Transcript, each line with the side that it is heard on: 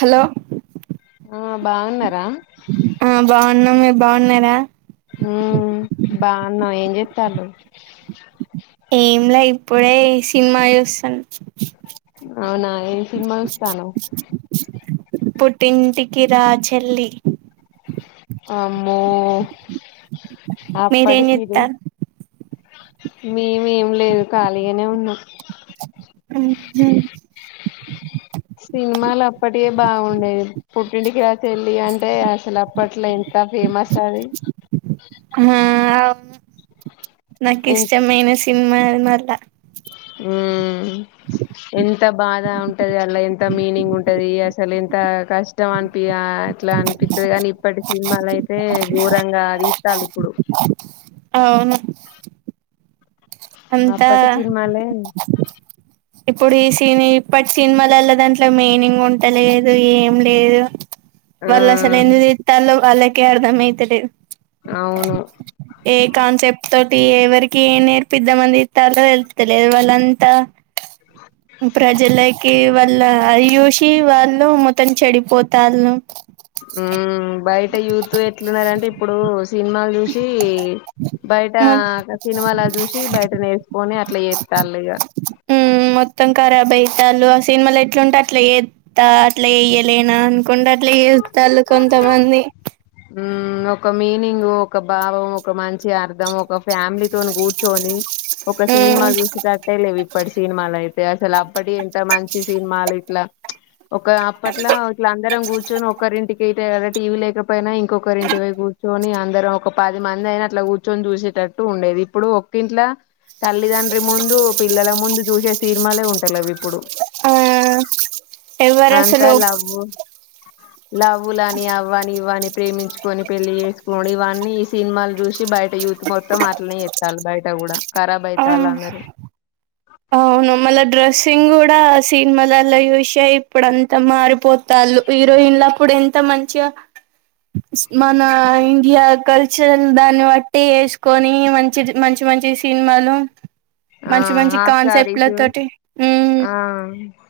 right: Hello.
left: ఆ బాగున్నారా.
right: ఆ బాగున్నాం మీరు బాగున్నారా.
left: ఉమ్ బాగున్నం ఏం చేస్తాలు.
right: ఏంలా ఇప్పుడే సినిమా చూస్తాను.
left: అవునా ఏం సినిమా చూస్తావ్.
right: తింటికి రా చెల్లి.
left: అమ్మో ఆప్పటీ
right: మీరేం
left: చీనిమ.
right: చెత్తారు
left: మేమేం లేదు ఖాళీగానే ఉన్నాం.
right: ఉహు.
left: సినిమాలు అప్పటివె బాగుండేవి పుట్టింటికి రావెచళ్లి అని. అంటే అసలు అప్పట్లో ఎంత ఫేమస్ అది.
right: హ్మ్ నాకు
left: ఎంత
right: ఇష్టమయిన సినిమా మల్ల.
left: ఉమ్ ఎంత బాధ ఉంటది అలా ఎంత మీనింగ్ ఉంటది ఈ అసలు ఎంత. కష్టం అనిపి అట్లా అనిపిస్తుది కాని‌. ఇప్పటి సినిమా లయితే ఘోరంగా తీస్తాల్లో ఇప్పుడు.
right: అవును. అంతా
left: అప్పటి సినిమాలె.
right: ఇప్పుడు ఈ సిన ఇప్పటి సినిమలలో దాంట్లో మీనింగ్ ఉంటలేదు ఏం లేదు.
left: ఆ
right: వల్ అసల ఎందుకు తీస్తాల్లో వాళ్లకి అర్థం అయితలేదు.
left: అవును
right: ఏ కాన్సెప్ట్. టి ఎవరికి ఏం నేర్పిద్ద మని తీస్తాల్లో తెలుస్తలేదు వాళ్ళంతా. ప్రజలకె. వల్ల అయూసి వాళ్ళు మూతం చెడిపోతళ్ళ.
left: ఉమ్ బయట యూత్ ఎట్లున్నారంటే ఇప్పుడు సినిమాలు చూసి. బయట
right: మొ
left: సినిమాల చూసి బయట నేర్చుకొని అట్లా చేస్తాలు ఇగా.
right: మొత్తం కరాబ్ అయితాలు ఆ సినిమాలు ఎట్లుంటే అట్లా ఏద్దా అట్లా చేయలేనా. కుండట్లే చేస్తాలు కొంతమంది.
left: ఉ ఒక మీనింగ్ ఒక భావం ఒక మంచి అర్ధం ఒక ఫ్యామిలీతోోని కూర్చొని ఒక సినిమా
right: మ్
left: చూసేటట్టే లేవు ఇప్పటి సినిమాలు అయితే అసలు అప్పటి ఎంత మంచి సినిమాలుయి ఇట్లా ఒక అప్పట్లా ఇట్ల అందరం కూర్చొని ఒకరింటికి తే టీవీ లేకపో పోయిన ఇంకొకరి ఇంటి పై కూర్చొని అందరం ఒక పది మంది అయినా అట్లా కూర్చొని చూసేటట్టు ఉండేది ఇప్పుడు ఒ ఇంట్ల తల్లిదండ్రి ముందు పిల్లల ముందు చూసే సీనిమాలే ఉంట లేవ్ ఇప్పుడు
right: ఆ ఎవరు
left: అంత
right: అసలు
left: లవ్వు లవ్వులానీ అవ్వని ఇవ్వని వన్నీ ప్రేమించుకొని పెళ్లిి చేసుకోడి ఇవన్నీ ఈ సినిమాలు చూసి బయట యూత్ మొత్తం అట్నే చేతలు బయట కూడా ఖరాబ్
right: ఆ
left: అయిత ఆళ్లు అందరూ
right: అవును మళ్ళా డ్రెస్సింగ్ కూడా సీ నిమలలో చూసే ఇప్పుడు అంతా మారిపోతా లు హీరోయిన్లప్పుడు ఇంత మంచిగా మన ఇండియా కల్చర్ దాన్ని బట్టి వేసుకొని మంచిది మంచి మంచి మంచి సినిమాలు
left: ఆ
right: మంచి మంచి
left: ఆప్
right: కాన్సెప్ట్ల
left: సారీసు
right: తోటి ఉమ్
left: ఆ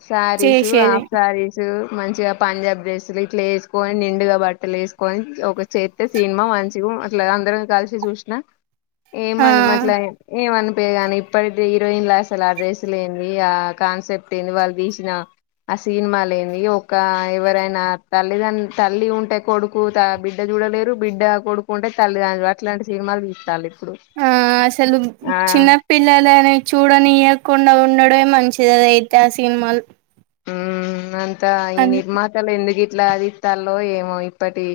left: సారీసు
right: చేసేది
left: హాఫ్ సారీసు మంచిగా పంజాబ్ డ్రెస్సులు ఇట్లా వేసుకొని నిండుగా బట్టలు వేసుకొని ఒక చెత్త సినిమా మంచి టు అట్లా అందరం కలిసి చూసిన
right: ఆ
left: ఏమని అట్లా ఏమనిపయగా ఇప్పటితే హీరోయిన్ లో అసలు ఆ డ్రెస్లు ఏంది ఆ కాన్సెప్ట్ ఏంది వాళ్ళు తీసిన ఆ సినిమా లేంది ఒక ఎవరైనా తల్లిదండ తల్లి ఉంటే కొడుకు తా బిడ్డది చూడలేరు బిడ్డ కొడుకుంటే తల్లిదండ్రులు అట్లాంటి సినిమాలు తీస్టాండ్రు ఇప్
right: ఆ అసలు చిన్నప్పిల్లలానే చూడనియకుండా ఉండుడే మంచిదిది అది అయితే ఆ సినిమాలు
left: ఉ అంతా ఈ
right: అన్
left: నిర్మాతల ఎందుకు ఈ ఇట్లా దితలో ఏమో ఇప్పటి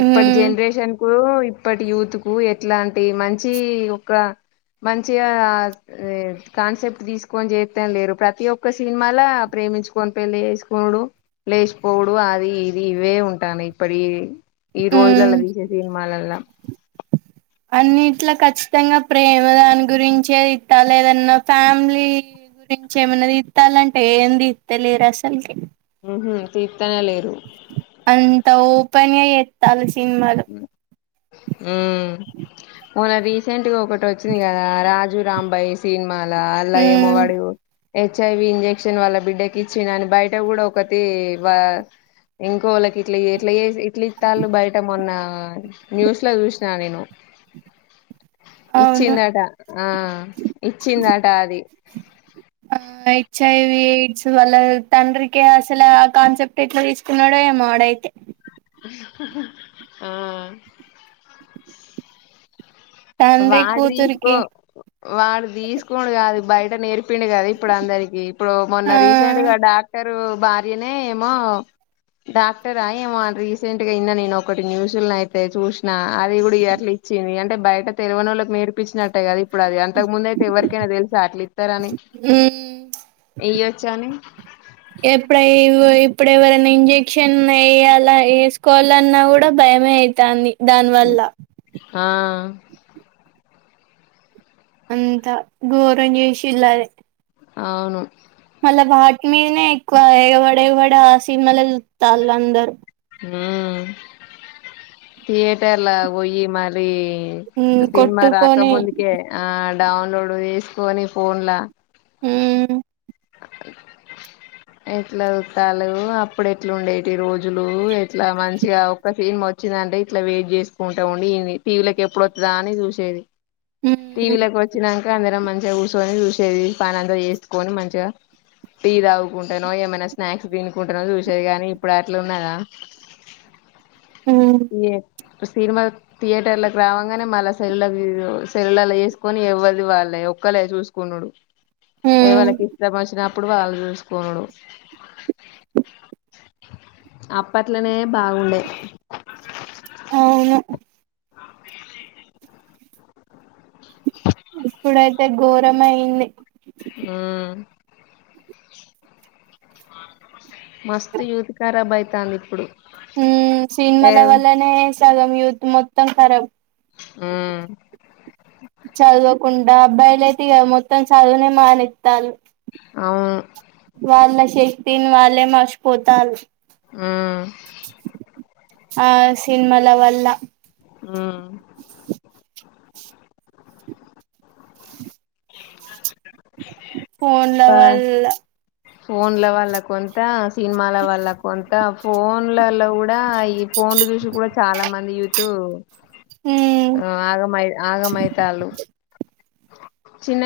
left: ఇప్పటి
right: ఉమ్
left: జనరేషన్ కో ఇప్పటి యూత్ కు ఎట్లాంటి మంచి ఒక మంచిగా ఏ కాన్సెప్ట్ తీసుకొని చేస్తం లేరు ప్రతి ఒక్క సినిమాాల ప్రేమించుకొని పెళ్లి చేసుకొడు లేచిపోవుడు అది ఇది ఇవే ఉంటా అన్నాయ్ ఇప్పటి వి ఈ
right: ఉమ్
left: రోజులలా తీసే సినిమాలలా
right: అన్నిట్లో ఖచ్చితంగా ప్రేమ దాని గురించే తితాళ్లు ఏదన్నా ఫ్యామిలీ గురించి ఏమైనా ఇత్తాలంటే ఏంది తిత్తలేరు అసలుకి
left: ఉ తిత్తానే లేరు
right: త ఓపెన్ గ చేత్తాళ్లు సినిమాలు
left: ఉ మొన్న రీసెంట్గా ఒకటి వచ్చింది కదా రాజు రాంబైస్ సినిమాల అల్లా ఏమో
right: ఉమ్
left: వాడు చు హెచ్ఐవి ఇంజెక్షన్ వాళ్ళ బిడ్డకి ఇచ్చినని బయట కూడా ఒకటి వ ఇంకో ళ్ళకి ఇట్లీ ఏట్ల ఇట్లీ తాళ్ళు బయట మొన్న న్యూస్ లో చూసిన నేను [inaudible]
right: అవును
left: ఇచ్చిందట ఆ ఇచ్చిందట అది
right: ఆ ఎచ్ఐవి సు వాళ్ళ తండ్రికి అసలు ఆ కాన్సెప్ట్ ఎట్లా తీసుకున్నాడో ఏమాో ఆడయితే
left: ఆ
right: తండ్రి
left: వాడు తీసుకో
right: కూతురికి
left: వాడు తీసుకోండు కాదు బయట నేర్పి చెప్పిండు కదా ఇప్పుడు అందరికీ ఇప్పుడు మొన్న
right: ఆ
left: రీసెంట్గా డాక్టరు భార్యనే ఏమో డాక్టరా ఆ ఏమో రీసెంట్ గా ఇన్న నేను ఒకటి న్యూస్ని అయితే చూసిన అది కూడా అట్ చిిది అంటే బయట తెలవనోళ్లకు నేర్పించినట్టే కదది ఇప్పుడు అది అంతకు ముందు అయితే ఎవరికైనా తెలుసా అట్లు ఇస్తారని ఇయ్యొచ్చు అని
right: ఎప్పుడ ఇప్పుడు ఎవరైనా ఇంజెక్షన్ వేయాల వేసుకోవాలన్నా కూడా భయమే అయితాంది దానివల్ల
left: ఆ
right: అంతా ఘోరన్ చేేసిలద
left: అవును
right: మళ బాట్ మీనే ఎక్కువ ఎవడ ఎవడ సినిమాల చతల్ అందరు
left: తయేటర్ల పోయిి మారి
right: ఉమ్
left: సినిమా రాక
right: కొట్టుకొని
left: ముందుకే ఆ డౌన్లోడ్ చేసుకొని ఫోన్లా
right: హ
left: అ [unintelligible] ఎట్లా వత్తాలు అప్పుడు ఎట్లా ఉండేటి రోజులు ఎట్లా మంచిగా ఒక్క సీన్ వచ్చిందంటే ఇట్లా వెయిట్ చేసుకుంటా ఉండి ఇ టీవీలోకి ఎప్పుడు వతుందా అని చూసేది
right: ఉమ్
left: టీవ కి వచ్చినాంక అందరం మంచి చూసుొని చూసేది పని అంతా వసుకొని మంచిగా టీ తాగుతూ కుంటానో ఏమైనా స్నాక్స్ తినుకుంటానో చూసేది కాగాని ఇప్పుడు అట్లు ఉన్నదా
right: ఉమ్
left: ఏ సినిమా థియేటర్లకు రావగానే మళ్ళ సెల్ళ సెల్ళలో వేసుకొని ఇవ్వదు వాళ్ళ ఒక్కలే చూసుకున్నాడు ఎ
right: ఉమ్
left: వాళ్ళకి ఇష్టం వచ్చినప్పుడు వాళ్ళళు చూసుకోనుడు అప్పట్లోనే బాగుండే
right: అవును ఇప్పుడైతే ఘోరం అయింది
left: ఆ మస్తు యూతి కారబ్బ అయితాంది ఇప్పుడు
right: ఉ
left: ఏ
right: సినిమల వల్లనే సగం యూత్ మొత్తం రాబ్
left: హమ్
right: చదవకుండా అబ్బాయిలయితే మొత్తం చదువునే మానెత్తారు
left: అవును
right: వాళ్ల చెప్పింది వాళ్లే మరిచిపోతా అన్నారు
left: ఆ
right: ఆ సినిమల వల్ల
left: హమ్
right: [unintelligible]
left: ప
right: ఫోన్లెవల్
left: ఫోన్ల వాళ్ల్ కొంత సినిమాల వల్ల కొంత ఫోన్లలో కూడా ఈ ఫోన్లు చూసి కూడా చాలా మంది యూతు
right: ఉమ్
left: ఆ ఆగమై ఆగమైతళ్ళ చిన్న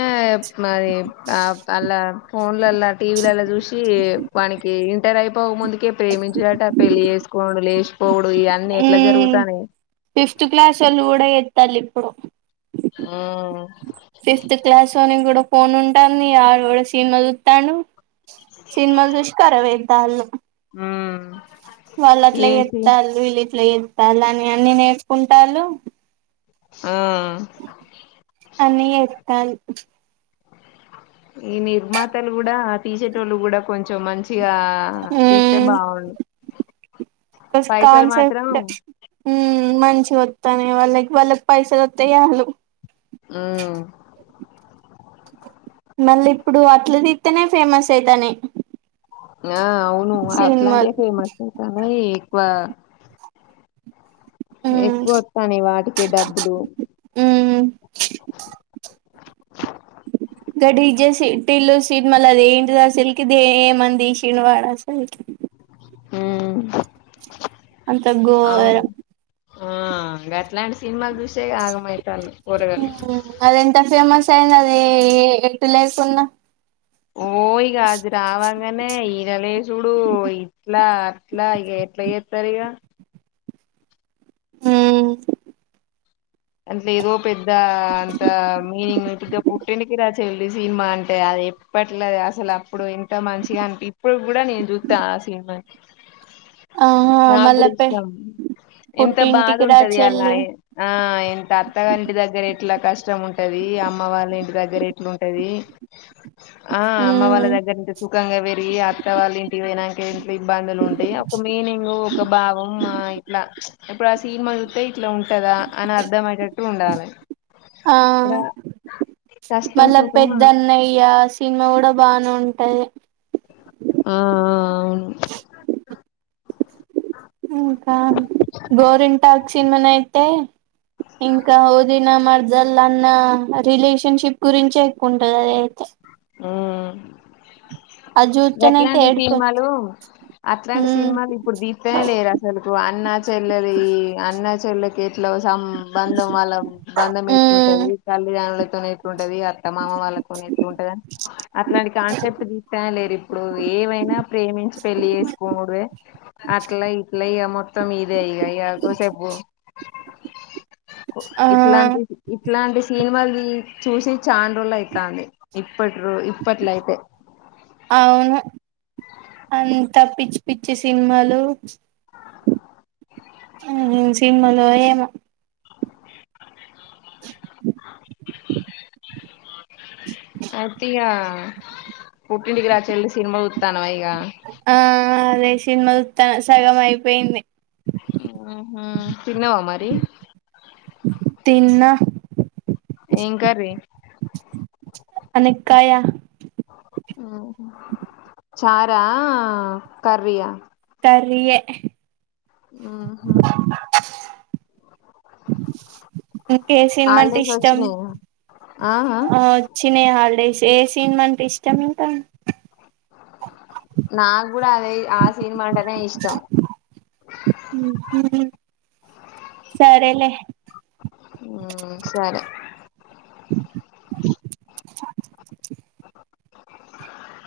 left: మరి ఆ అలా ఫోన్లలా టీవీలలా చూసి వాకి ఇంటర్ అయి పో ముందుకే ప్రేమించినట పెళ్ళి చేసుకోం లేష్
right: ఉ ఫిఫ్త్ క్లాస్ వాళ్ళు కూడా ఎత్తాలి ఇప్పుడు
left: ఆ
right: ఫిఫ్త్ క్లాస్ లోని కూడా ఫోన్ ఉంటాంది ఆడ కూడా సీన్ వదుతాను సినిమా కరాబ్ అయితాండ్రు
left: ఉమ్,
right: వాళ్లు అట్లా
left: ఏంటి
right: చేస్తారు ప్స్తాలని అన్ని నేర్కుంటాలు
left: ఆ
right: అని ఎతను
left: ఈ నిర్మాతలు కూడా ఆ టీషర్ట్ వాళ్ళు కూడా కొంచెం మంచి గా పీతే బాగుంది
right: బ కాన్సెప్ట్ మంచి త వాళ్ళకి వాళ్ళకి పైస దత్తాయాలు
left: ఆ
right: మళ్ళీ ఇప్పుడు అట్ల తితేేనే ఫేమస్ అయితని
left: ఆ అవును అట్లాంటివి ఫేమస్ అవుతన్నాయి ఎక్కువ
right: మ్మ్
left: ఎక్కువ వస్తాని వాటికి డబ్బులు
right: మ్మ్ గడి ఇజే సట్ ఇల్లు సీట్ మళ్ళీ అద ఏంటిది అసలకి ఏమంది చినవాడ అసలు
left: మ్మ్
right: అంత గో
left: ఆ ఇంకా అట్లాంటి సినిమాలు చూసే ఆగమైతలు
right: అది ఎంత ఫేమస్ అయింది అది ఎటు లేకున్నా
left: ఓ ఈగ అది రావాంగానే ఈ నలేేశడు ఇట్లా అట్లా ఇక ఎట్లా చేస్తారు ఇక
right: హు
left: అంట్లో ఏదో పెద్ద అంత మీనింగ్గా పుట్టటింటికి రాజ లి సినిమా అంటే అది ఎప్పట్లది అసలు అప్పుడు ఎంత మంచిగా అంట ఇప్పుడు కూడా నేను చూస్తా
right: ఆహా
left: నా
right: మళ్ళా
left: కూడా
right: పె
left: ఇష్టం ఎంత బాధ
right: పుట్టింటికి రా
left: ఉంటది అలా
right: చెల్లి
left: ఆ ఎంత అత్తగరీ ఇంటి దగ్గర ఎట్లా కష్టం ఉంటది అమ్మ వాళ్ళ ఇంటి దగ్గర ఎట్లా ఉంటది ఆ అమ్మ వాళ్ళ
right: మ్మ్
left: దగ్గర సుఖంగా పెరిగి అత్త వాళ్ళ ఇంటి వెనాక ఇట్ ఇబ్బందులు ఉంటాయి అప్పు మీనింగ్ ఒక భావం ఇట్లా ఇప్పుడు ఆ సినిమా చూస్తే ఇట్లా ఉంటదా అని అర్థయటు ఉండాల
right: ఆ
left: కష్టం
right: మళ్ళ
left: సుఖం ఆ
right: పెద్ద అన్నయ్య సినిమా కూడా బానే ఉంటాయి
left: ఆ ఆ అవును
right: ఇంకా గోరింటాక్ సినిమాన అయితే ఇంకా ఓద మర్జల్ అన్న రిలేషన్షిప్ గురించి ఎక్కువంటుంది అద అయితే
left: ఆ
right: అది చూత్తేనైతే
left: గాట్లాంటి
right: ఏడుపు
left: సినిమాలు అట్లాంటి
right: ఉమ్
left: సినిమాలు ఇప్పుడు దీతేనే లేరు అసలులకు అన్న చెల్లెలి అన్న చెల్లక ఇట్ సం బంధం వాళ్ళ బంధం
right: ఉమ్
left: ఎట్టుంటది తల్లిదండ్రులతో ఎట్టుంటది అత్తమామ వాళ్ళ అ ఎట్ ఉంటుదని అట్లాంటి కాన్సెప్ట్ తీస్తే లేరు ఇప్పుడు ఏవైనా ప్రేమించి పెళ్లి చేసుకోడవే అట్లా ఇట్ల ఇక మొత్తం ఇదే ఇక ఇ కోసేపు
right: ఆ
left: ఇట్లాంటి ఇట్లాంటి సినిమాలు చూసి చాను రోలు అవుతంది ఇప్పట్రు ఇప్పట్లయితే
right: అంతా పిచ్చి పిచ్చి సినిమాలు సినిమలో ఏమో
left: [inaudible] అయితిగా పుట్ండకి రా చలి సినిమా చూత్తానవా ఇగ
right: ఆ అదే సినిమాలు సగం అయిపోయింది
left: తిన్నావా మరి
right: తిన్నా
left: ఏం కర్రీ
right: అనక్కాయ
left: చారా కర్రీ ఆ
right: కర్రీ ఆ
left: ఉహు
right: ఇంకే సినిమా అంటే
left: హాలిడేస్
right: ఇష్టం
left: వచ్చినయా
right: ఆ వచ్చినా హాలిడేస్ ఏ సినిమా అంటే ఇష్టం ఇంకా
left: నాకు కూడా అదే ఆ సినిమా అంటేనే ఇష్టం
right: సరే లే
left: సరే